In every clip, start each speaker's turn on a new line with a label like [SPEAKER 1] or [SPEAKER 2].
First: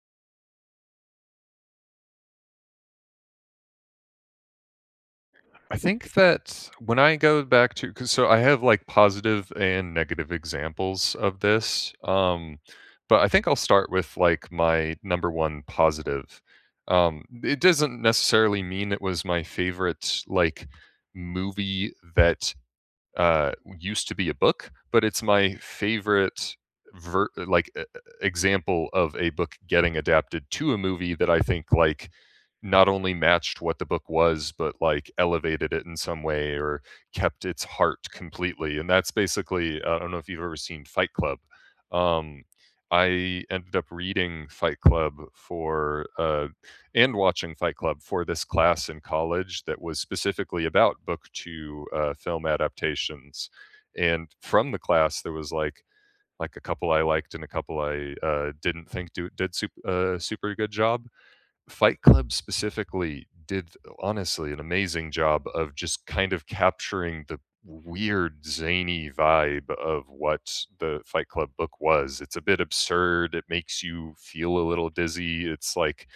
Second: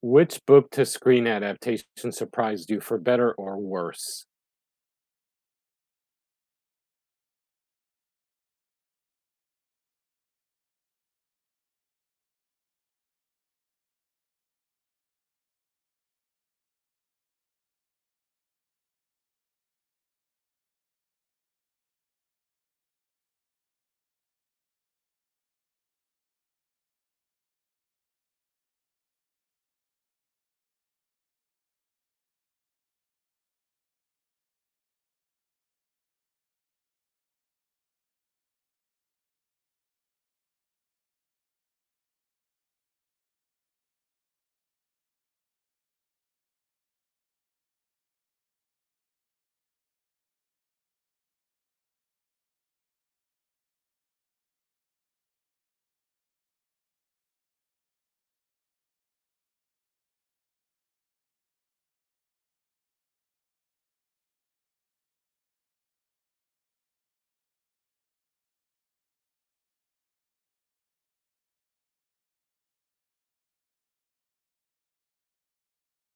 [SPEAKER 1] Which book to screen adaptation surprised you for better or worse?
[SPEAKER 2] I think that when I go back to 'cause so I have, like, positive and negative examples of this, but I think I'll start with, like, my number 1 positive. It doesn't necessarily mean it was my favorite, like, movie that uh, used to be a book, but it's my favorite ver- uh, like e- e, example of a book getting adapted to a movie that I think like not only matched what the book was, but like elevated it in some way or kept its heart completely. And that's basically I don't know if you've ever seen Fight Club. Um, I ended up reading Fight Club for and watching Fight Club for this class in college that was specifically about book to film adaptations. And from the class, there was like a couple I liked and a couple I didn't did super, super good job. Fight Club specifically did honestly an amazing job of just kind of capturing the weird zany vibe of what the Fight Club book was. It's a bit absurd. It makes you feel a little dizzy. It's like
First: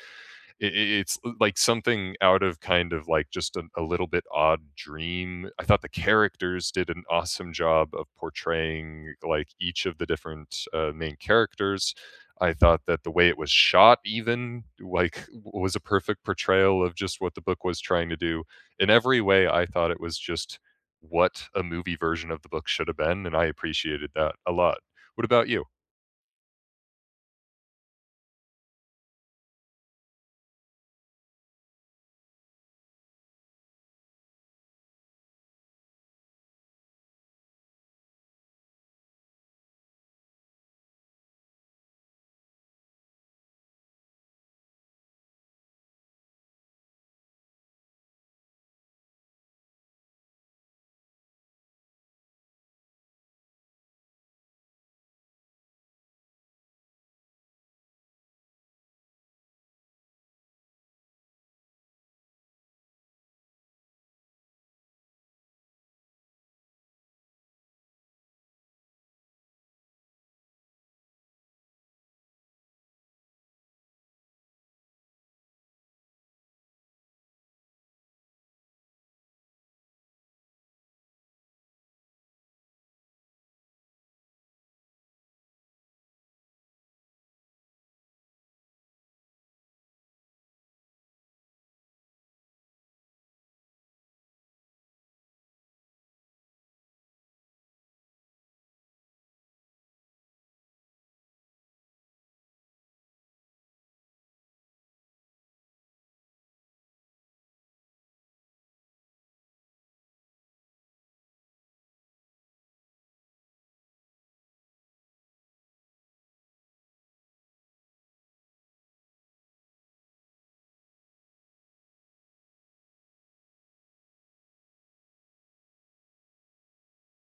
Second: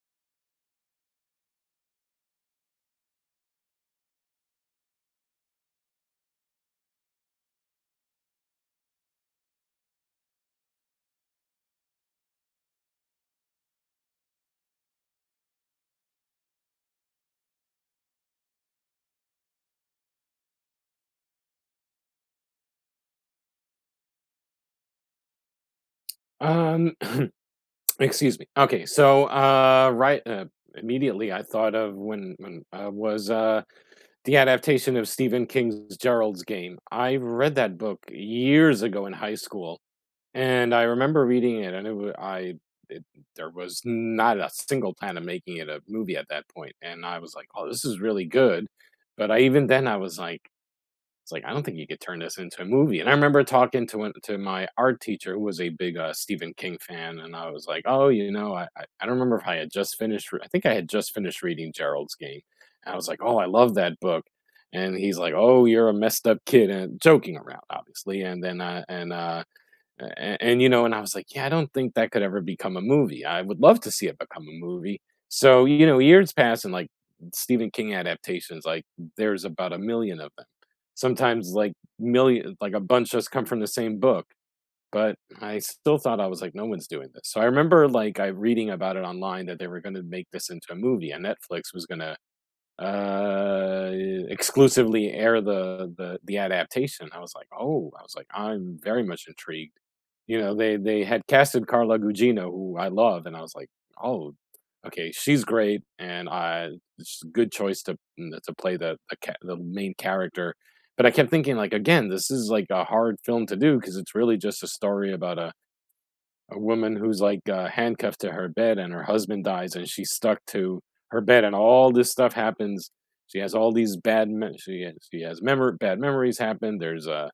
[SPEAKER 2] it's like something out of kind of like just a little bit odd dream. I thought the characters did an awesome job of portraying like each of the different main characters. I thought that the way it was shot, even like, was a perfect portrayal of just what the book was trying to do. In every way, I thought it was just what a movie version of the book should have been, and I appreciated that a lot. What about you?
[SPEAKER 1] Um, excuse me. Okay, so right immediately I thought of when was the adaptation of Stephen King's Gerald's Game. I read that book years ago in high school, and I remember reading it, and it wa- I it, there was not a single plan of making it a movie at that point, and I was like, oh, this is really good. But I even then I was like It's like, I don't think you could turn this into a movie. And I remember talking to to my art teacher who was a big Stephen King fan, and I was like, oh, you know, I don't remember if I had just I think I had just finished reading Gerald's Game, and I was like, oh, I love that book. And he's like, oh, you're a messed up kid, and joking around, obviously. And then and you know, and I was like, yeah, I don't think that could ever become a movie. I would love to see it become a movie. So, you know, years pass and like Stephen King adaptations, like there's about a million of them. Sometimes like million, like a bunch just come from the same book. But I still thought, I was like, no one's doing this. So I remember like I reading about it online that they were going to make this into a movie and Netflix was going to uh exclusively air the adaptation. I was like, oh, I was like, I'm very much intrigued. You know, they had casted Carla Gugino, who I love, and I was like, oh, okay, she's great. And i it's a good choice to to play the main character. But I kept thinking, like, again, this is like a hard film to do because it's really just a story about a woman who's like handcuffed to her bed and her husband dies and she's stuck to her bed and all this stuff happens. She has all these bad me- she has memor- bad memories happen, there's a,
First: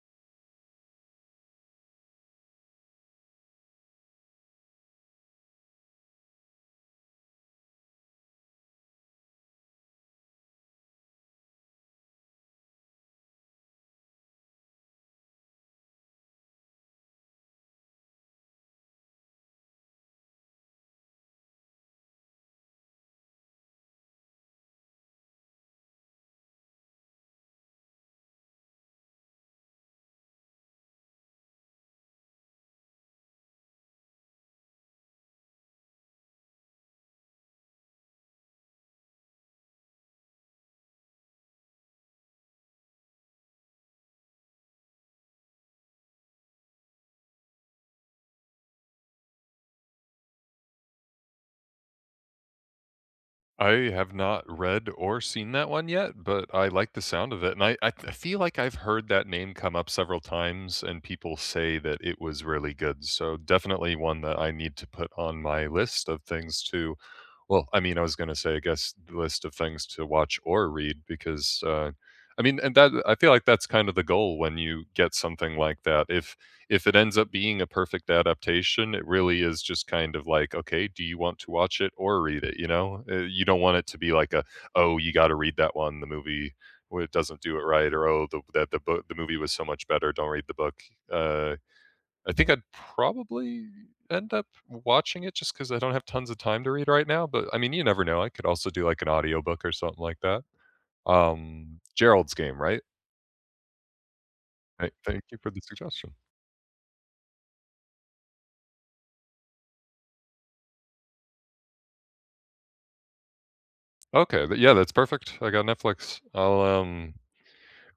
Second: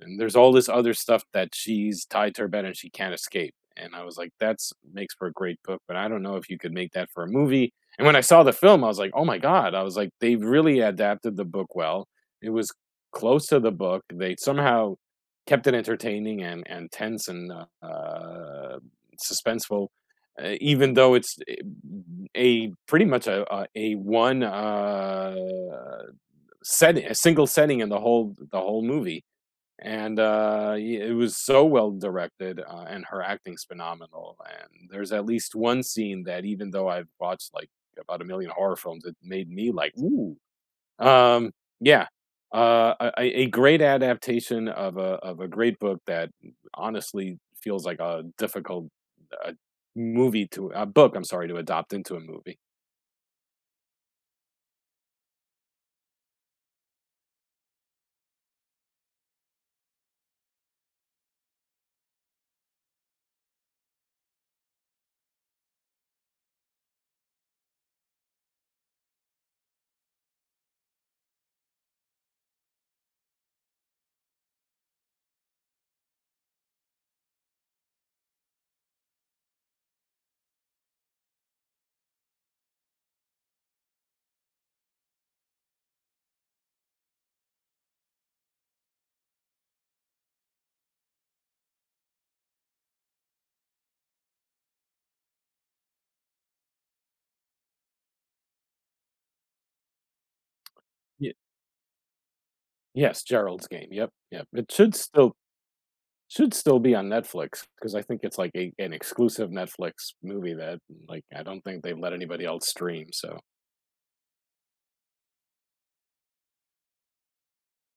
[SPEAKER 1] and there's all this other stuff that she's tied to her bed and she can't escape. And I was like, that's, makes for a great book, but I don't know if you could make that for a movie. And when I saw the film, I was like, oh my God. I was like, they really adapted the book well. It was close to the book. They somehow kept it entertaining and tense and suspenseful, even though it's pretty much a one setting, a single setting in the whole movie. It was so well directed, and her acting's phenomenal, and there's at least one scene that, even though I've watched like about a million horror films, it made me like, ooh. um yeah a a great adaptation of a great book that, honestly, feels like a difficult, uh, movie to a book, I'm sorry, to adopt into a movie.
[SPEAKER 2] I have not read or seen that one yet, but I like the sound of it, and I feel like I've heard that name come up several times, and people say that it was really good, so definitely one that I need to put on my list of things to well, I mean, I was gonna say, I guess, the list of things to watch or read because I mean, and that I feel like that's kind of the goal when you get something like that. If it ends up being a perfect adaptation, it really is just kind of like, okay, do you want to watch it or read it? You know, you don't want it to be like a, oh, you got to read that one. The movie well, it doesn't do it right, or oh, the that the book, the movie was so much better. Don't read the book. Uh, I think I'd probably end up watching it just because I don't have tons of time to read right now. But I mean, you never know. I could also do like an audiobook or something like that.
[SPEAKER 1] Ye-
[SPEAKER 2] Gerald's game, right?
[SPEAKER 1] yes, Gerald's Game, yep, yep, it
[SPEAKER 2] Right.
[SPEAKER 1] should
[SPEAKER 2] Thank
[SPEAKER 1] still
[SPEAKER 2] you for the suggestion.
[SPEAKER 1] should still be on Netflix because I think it's like an exclusive Netflix movie that, like, I don't think they've let anybody else stream. So
[SPEAKER 2] Okay, th yeah, that's perfect. I got Netflix. I'll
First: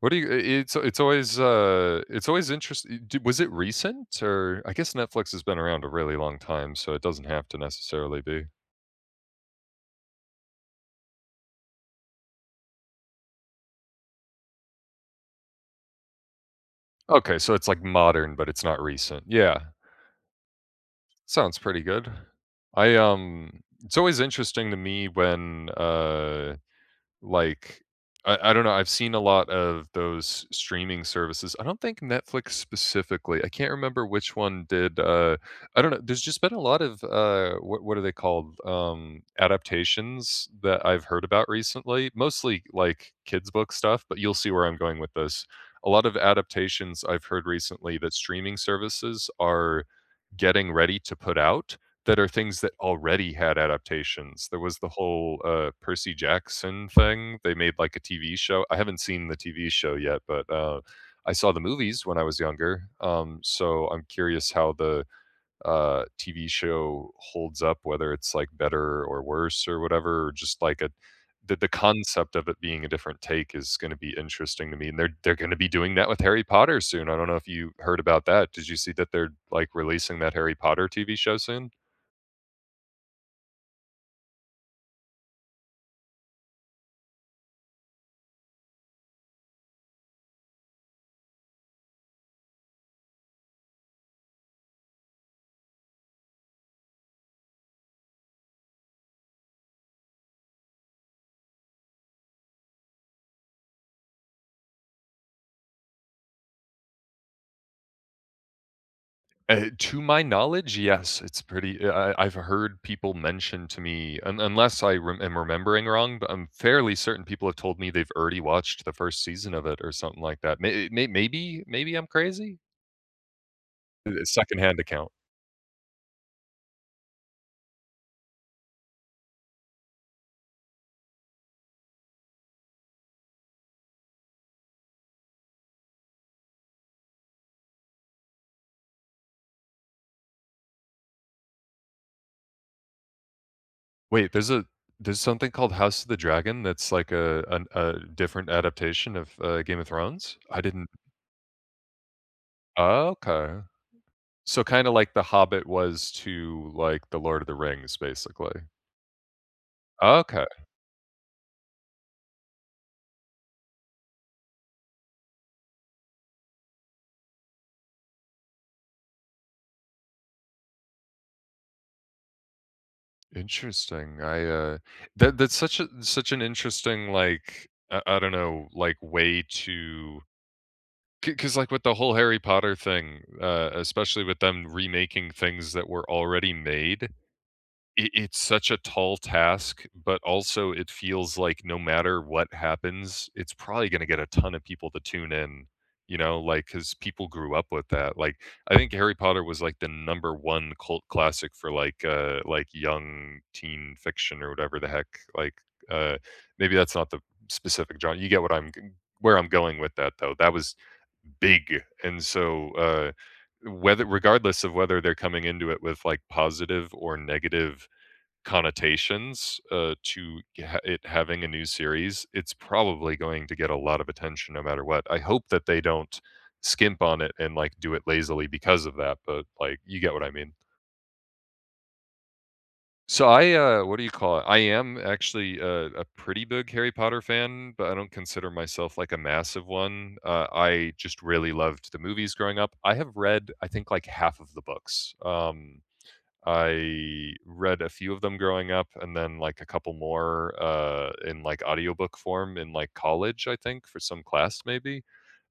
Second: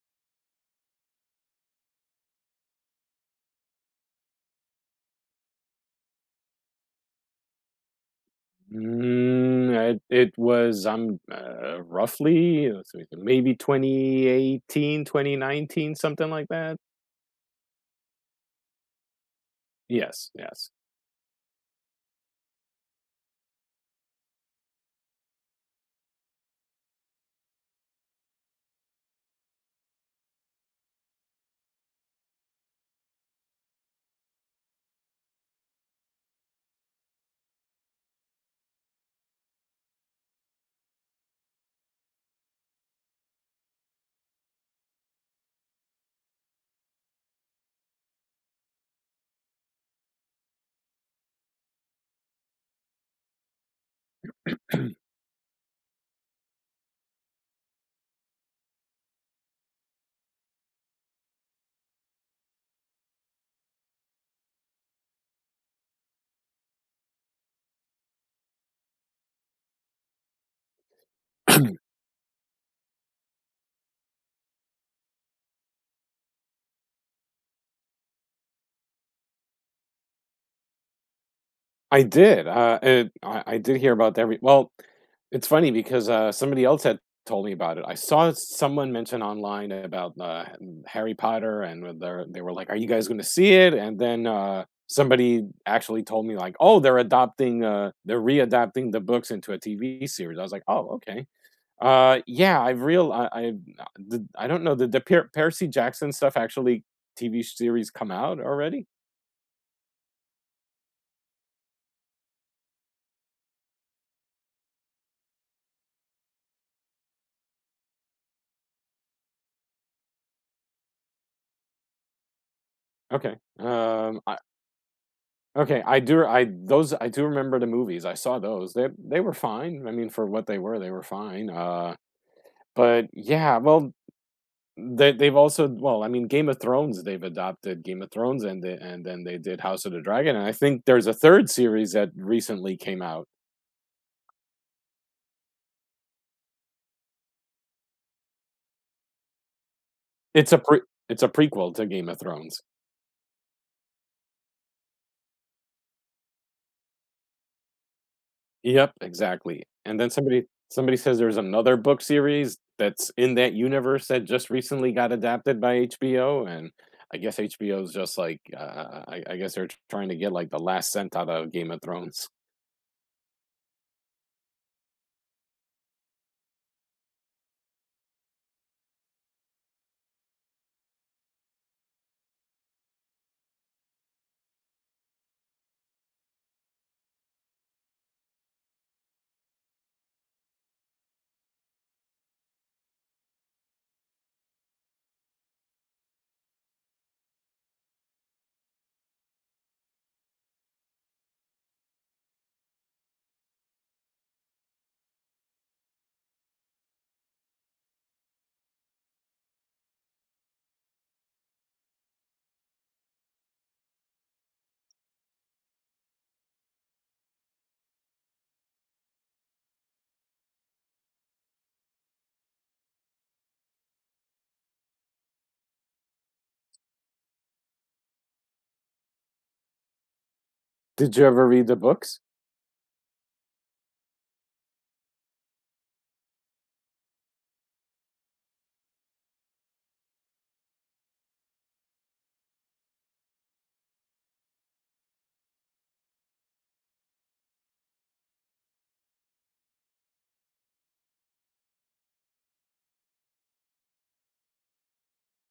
[SPEAKER 2] what do you I it's it's always interesting. Was it recent? Or I guess Netflix has been around a really long time, so it doesn't have to necessarily be.
[SPEAKER 1] it was roughly, so maybe 2018, 2019, something like that.
[SPEAKER 2] Okay, so it's, like, modern, but it's not recent. Yeah.
[SPEAKER 1] Yes, yes.
[SPEAKER 2] Sounds pretty good. I, it's always interesting to me when like, I don't know. I've seen a lot of those streaming services. I don't think Netflix specifically. I can't remember which one did. I don't know. There's just been a lot of what are they called? Adaptations that I've heard about recently. Mostly like kids book stuff, but you'll see where I'm going with this. A lot of adaptations I've heard recently that streaming services are getting ready to put out that are things that already had adaptations. There was the whole Percy Jackson thing. They made, like, a TV show. I haven't seen the TV show yet, but I saw the movies when I was younger, so I'm curious how the TV show holds up, whether it's, like, better or worse or whatever, or just, like, a the concept of it being a different take is gonna be interesting to me, and they're gonna be doing that with Harry Potter soon. I don't know if you heard about that. Did you see that they're, like, releasing that Harry Potter TV show soon?
[SPEAKER 1] I did, and I did hear about every, well, it's funny because, somebody else had told me about it. I saw someone mention online about, Harry Potter, and with their they were like, "Are you guys gonna see it?" And then, somebody actually told me like, "Oh, they're adopting, they're readapting the books into a TV series." I was like, "Oh, okay." Yeah, I've real I the I don't know, did the Per Percy Jackson stuff actually TV series come out already?
[SPEAKER 2] To my knowledge, yes, it's pretty I have heard people mention to me un unless I rem am remembering wrong, but I'm fairly certain people have told me they've already watched the 1st season of it or something like that. Maybe I'm crazy?
[SPEAKER 1] Okay.
[SPEAKER 2] Secondhand account.
[SPEAKER 1] Okay, I do remember the movies. I saw those. They were fine. I mean, for what they were fine. But yeah, well, they they've also, well, I mean, Game of Thrones, they've adopted Game of Thrones, and and then they did House of the Dragon, and I think there's a third series that recently came out.
[SPEAKER 2] Wait, there's something called House of the Dragon that's like a different adaptation of Game of Thrones?
[SPEAKER 1] It's a
[SPEAKER 2] I
[SPEAKER 1] pre-
[SPEAKER 2] didn't.
[SPEAKER 1] it's a prequel to Game of Thrones.
[SPEAKER 2] Okay. So kinda like The Hobbit was to, like, The Lord of the Rings, basically.
[SPEAKER 1] Yep, exactly, and then
[SPEAKER 2] Okay.
[SPEAKER 1] somebody says there's another book series that's in that universe that just recently got adapted by HBO, and I guess HBO's just like, I guess they're trying to get, like, the last cent out of Game of Thrones.
[SPEAKER 2] Interesting. I That that's such an interesting like I don't know, like way to because like with the whole Harry Potter thing, especially with them remaking things that were already made, it's such a tall task, but also it feels like no matter what happens, it's probably going to get a ton of people to tune in, you know, like because people grew up with that. Like I think Harry Potter was like the number one cult classic for like young teen fiction or whatever the heck. Like uh maybe that's not the specific genre. You get what where I'm going with that though. That was big. And so whether regardless of whether they're coming into it with like positive or negative connotations to it having a new series, it's probably going to get a lot of attention no matter what. I hope that they don't skimp on it and like do it lazily because of that, but like you get what I mean.
[SPEAKER 1] Did you ever read the books?
[SPEAKER 2] So I what do you call it? I am actually a pretty big Harry Potter fan, but I don't consider myself like a massive one. I just really loved the movies growing up. I have read I think like half of the books. I read a few of them growing up and then, like, a couple more, in, like, audiobook form in, like, college, I think, for some class maybe.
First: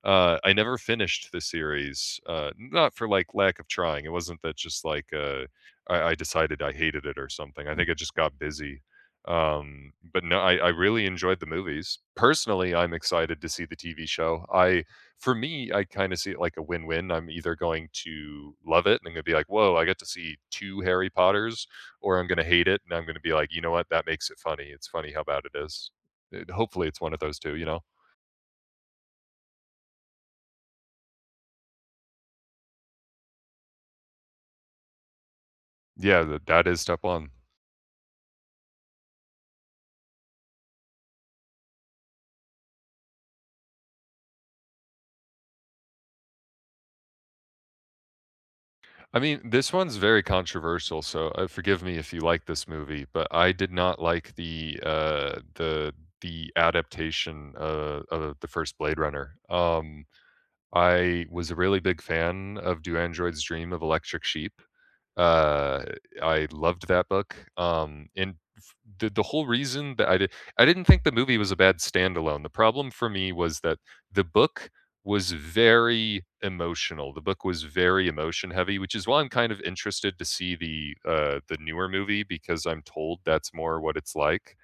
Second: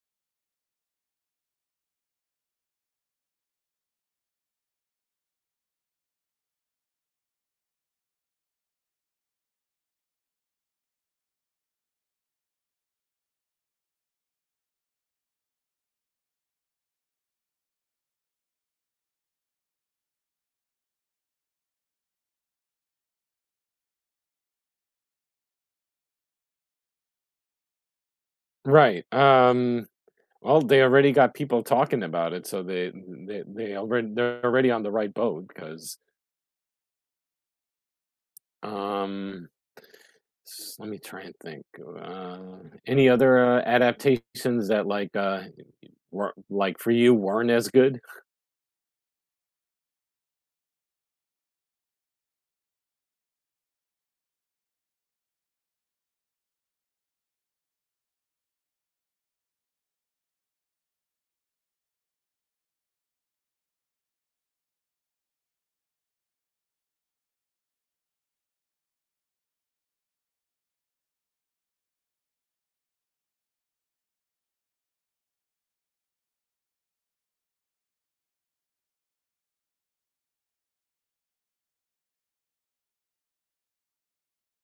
[SPEAKER 2] I never finished the series, not for, like, lack of trying. It wasn't that just, like, I decided I hated it or something. I think I just got busy. But no, I really enjoyed the movies. Personally, I'm excited to see the TV show. I for me, I kind of see it like a win-win. I'm either going to love it and I'm going to be like, "Whoa, I get to see 2 Harry Potters," or I'm going to hate it and I'm going to be like, "You know what? That makes it funny. It's funny how bad it is." It, hopefully, it's one of those 2, you know?
[SPEAKER 1] Right, well, they already got people talking about it, so they already, they're already on the right boat because,
[SPEAKER 2] Yeah, th that is step 1.
[SPEAKER 1] um, s, let me try and think, uh, any other, adaptations that, like, uh, were like for you weren't as good.
[SPEAKER 2] I mean, this one's very controversial, so forgive me if you like this movie, but I did not like the the adaptation of the first Blade Runner. I was a really big fan of Do Androids Dream of Electric Sheep. Uh, I loved that book, and the whole reason that I did I didn't think the movie was a bad standalone. The problem for me was that the book was very emotional. The book was very emotion heavy, which is why I'm kind of interested to see the the newer movie because I'm told that's more what it's like.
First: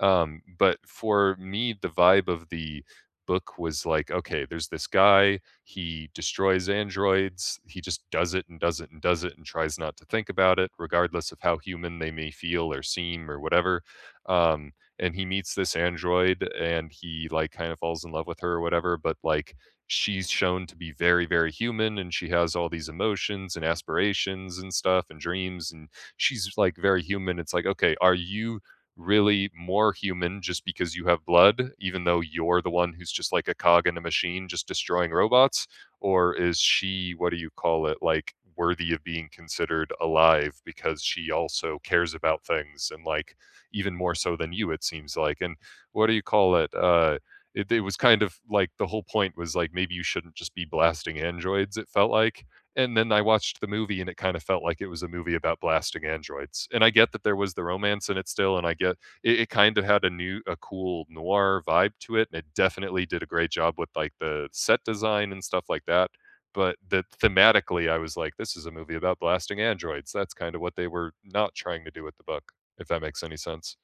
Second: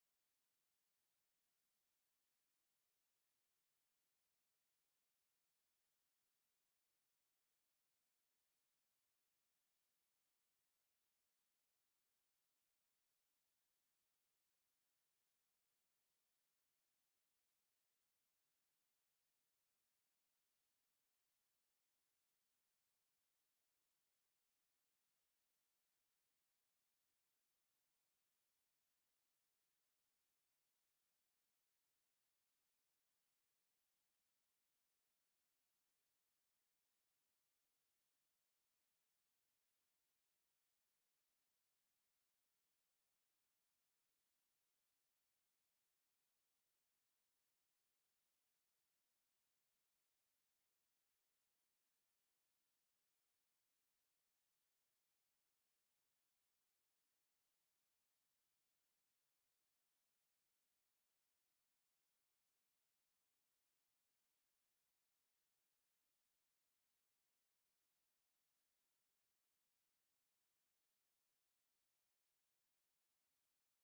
[SPEAKER 2] But for me, the vibe of the book was like, okay, there's this guy, he destroys androids, he just does it and does it and does it and tries not to think about it, regardless of how human they may feel or seem or whatever. Um, and he meets this android and he like kind of falls in love with her or whatever, but like she's shown to be very, very human and she has all these emotions and aspirations and stuff and dreams and she's like very human. It's like, okay, are you really more human just because you have blood, even though you're the one who's just like a cog in a machine just destroying robots? Or is she, what do you call it, like worthy of being considered alive because she also cares about things and like even more so than you, it seems like. And what do you call it? It was kind of like the whole point was like maybe you shouldn't just be blasting androids, it felt like and then I watched the movie and it kind of felt like it was a movie about blasting androids. And I get that there was the romance in it still, and it kind of had a cool noir vibe to it, and it definitely did a great job with like the set design and stuff like that. But that thematically, I was like, this is a movie about blasting androids. That's kind of what they were not trying to do with the book, if that makes any sense.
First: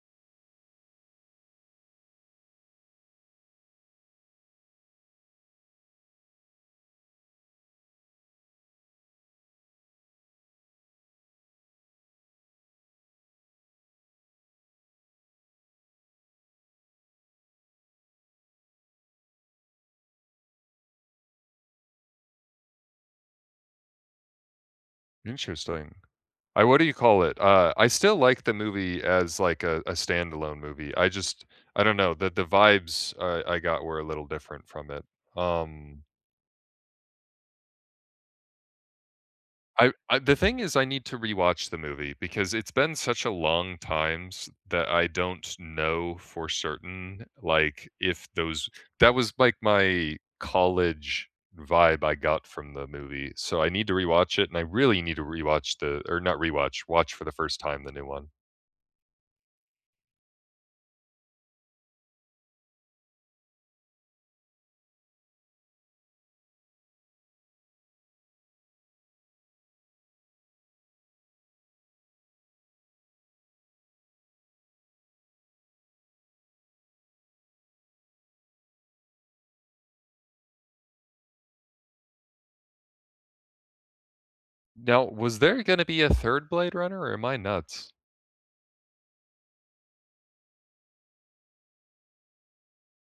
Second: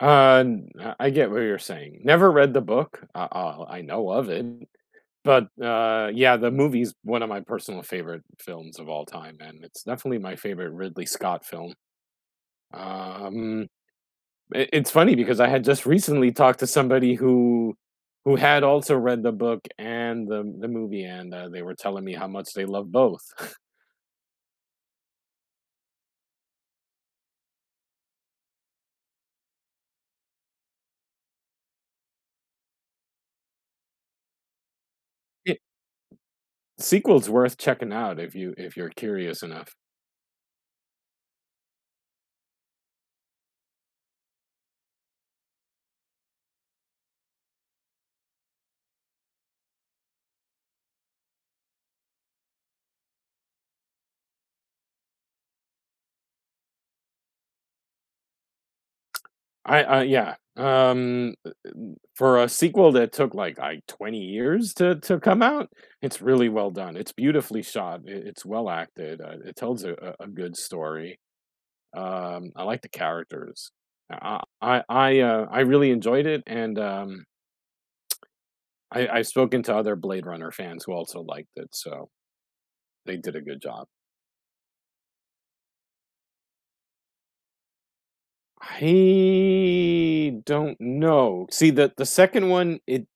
[SPEAKER 1] Uh, I get what you're saying. Never read the book. I know of it, but, yeah, the movie's one of my personal favorite films of all time, and it's definitely my favorite Ridley Scott film. Um, it's funny because I had just recently talked to somebody who had also read the book and the movie, and, they were telling me how much they love both.
[SPEAKER 2] Interesting. I what do you call it? I still like the movie as, like, a standalone movie. I just I don't know, the vibes I got were a little different from it.
[SPEAKER 1] It-
[SPEAKER 2] Um,
[SPEAKER 1] Sequel's worth checking out if you if you're curious enough.
[SPEAKER 2] I the thing is I need to rewatch the movie because it's been such a long time s that I don't know for certain, like, if those that was, like, my college vibe I got from the movie, so I need to rewatch it, and I really need to rewatch the or not rewatch, watch for the first time the new one.
[SPEAKER 1] I yeah. For a sequel that took like 20 years to come out, it's really well done. It's beautifully shot. It's well acted. It tells a good story. I like the characters. I really enjoyed it, and, I, I've spoken to other Blade Runner fans who also liked it, so they did a good job.
[SPEAKER 2] Now, was there gonna be a 3rd Blade Runner, or am I nuts?
[SPEAKER 1] I don't know. See the second one, it.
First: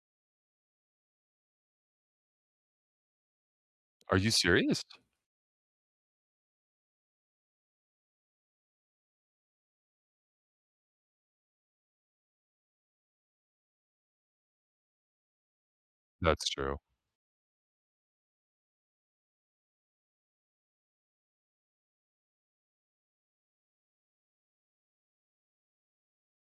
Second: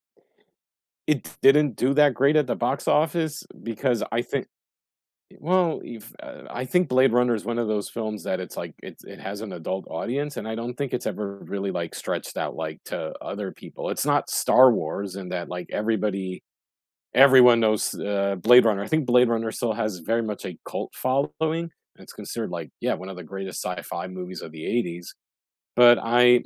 [SPEAKER 1] It didn't do that great at the box office because
[SPEAKER 2] Are
[SPEAKER 1] I
[SPEAKER 2] you
[SPEAKER 1] think,
[SPEAKER 2] serious?
[SPEAKER 1] well, if, I think Blade Runner is one of those films that, it's like, it has an adult audience, and I don't think it's ever really like stretched out like to other people. It's not Star Wars in that like everybody
[SPEAKER 2] That's true.
[SPEAKER 1] everyone knows, Blade Runner. I think Blade Runner still has very much a cult following. It's considered like, yeah, one of the greatest sci-fi movies of the 80s. But I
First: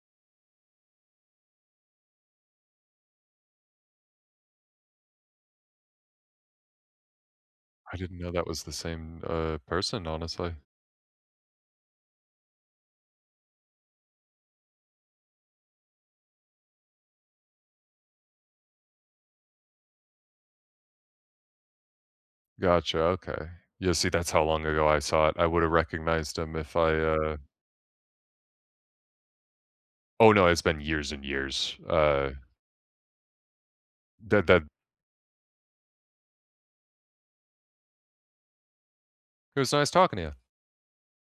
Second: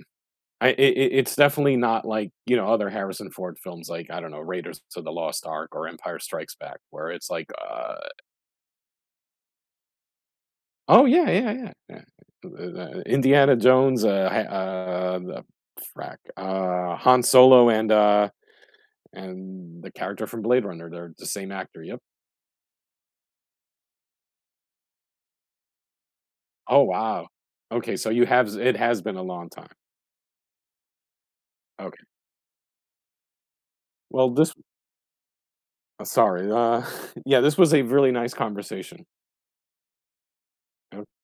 [SPEAKER 1] I it's definitely not like, you know, other Harrison Ford films like, I don't know, Raiders of the Lost Ark or Empire Strikes Back, where it's like,
[SPEAKER 2] I didn't know that was the same person, honestly.
[SPEAKER 1] oh, yeah, yeah, yeah, yeah. Indiana Jones, ha the frack, Han Solo, and the character from Blade Runner, they're the same actor, yep.
[SPEAKER 2] Gotcha, okay. Yeah, see, that's how long ago I saw it. I would've recognized him if
[SPEAKER 1] Oh,
[SPEAKER 2] I,
[SPEAKER 1] wow.
[SPEAKER 2] uh
[SPEAKER 1] Okay, so you have, it has been a long time.
[SPEAKER 2] Oh, no, it's been years and years.
[SPEAKER 1] Okay. Well,
[SPEAKER 2] That
[SPEAKER 1] this,
[SPEAKER 2] that
[SPEAKER 1] sorry, yeah, this was a really nice conversation.
[SPEAKER 2] it was nice talking to you.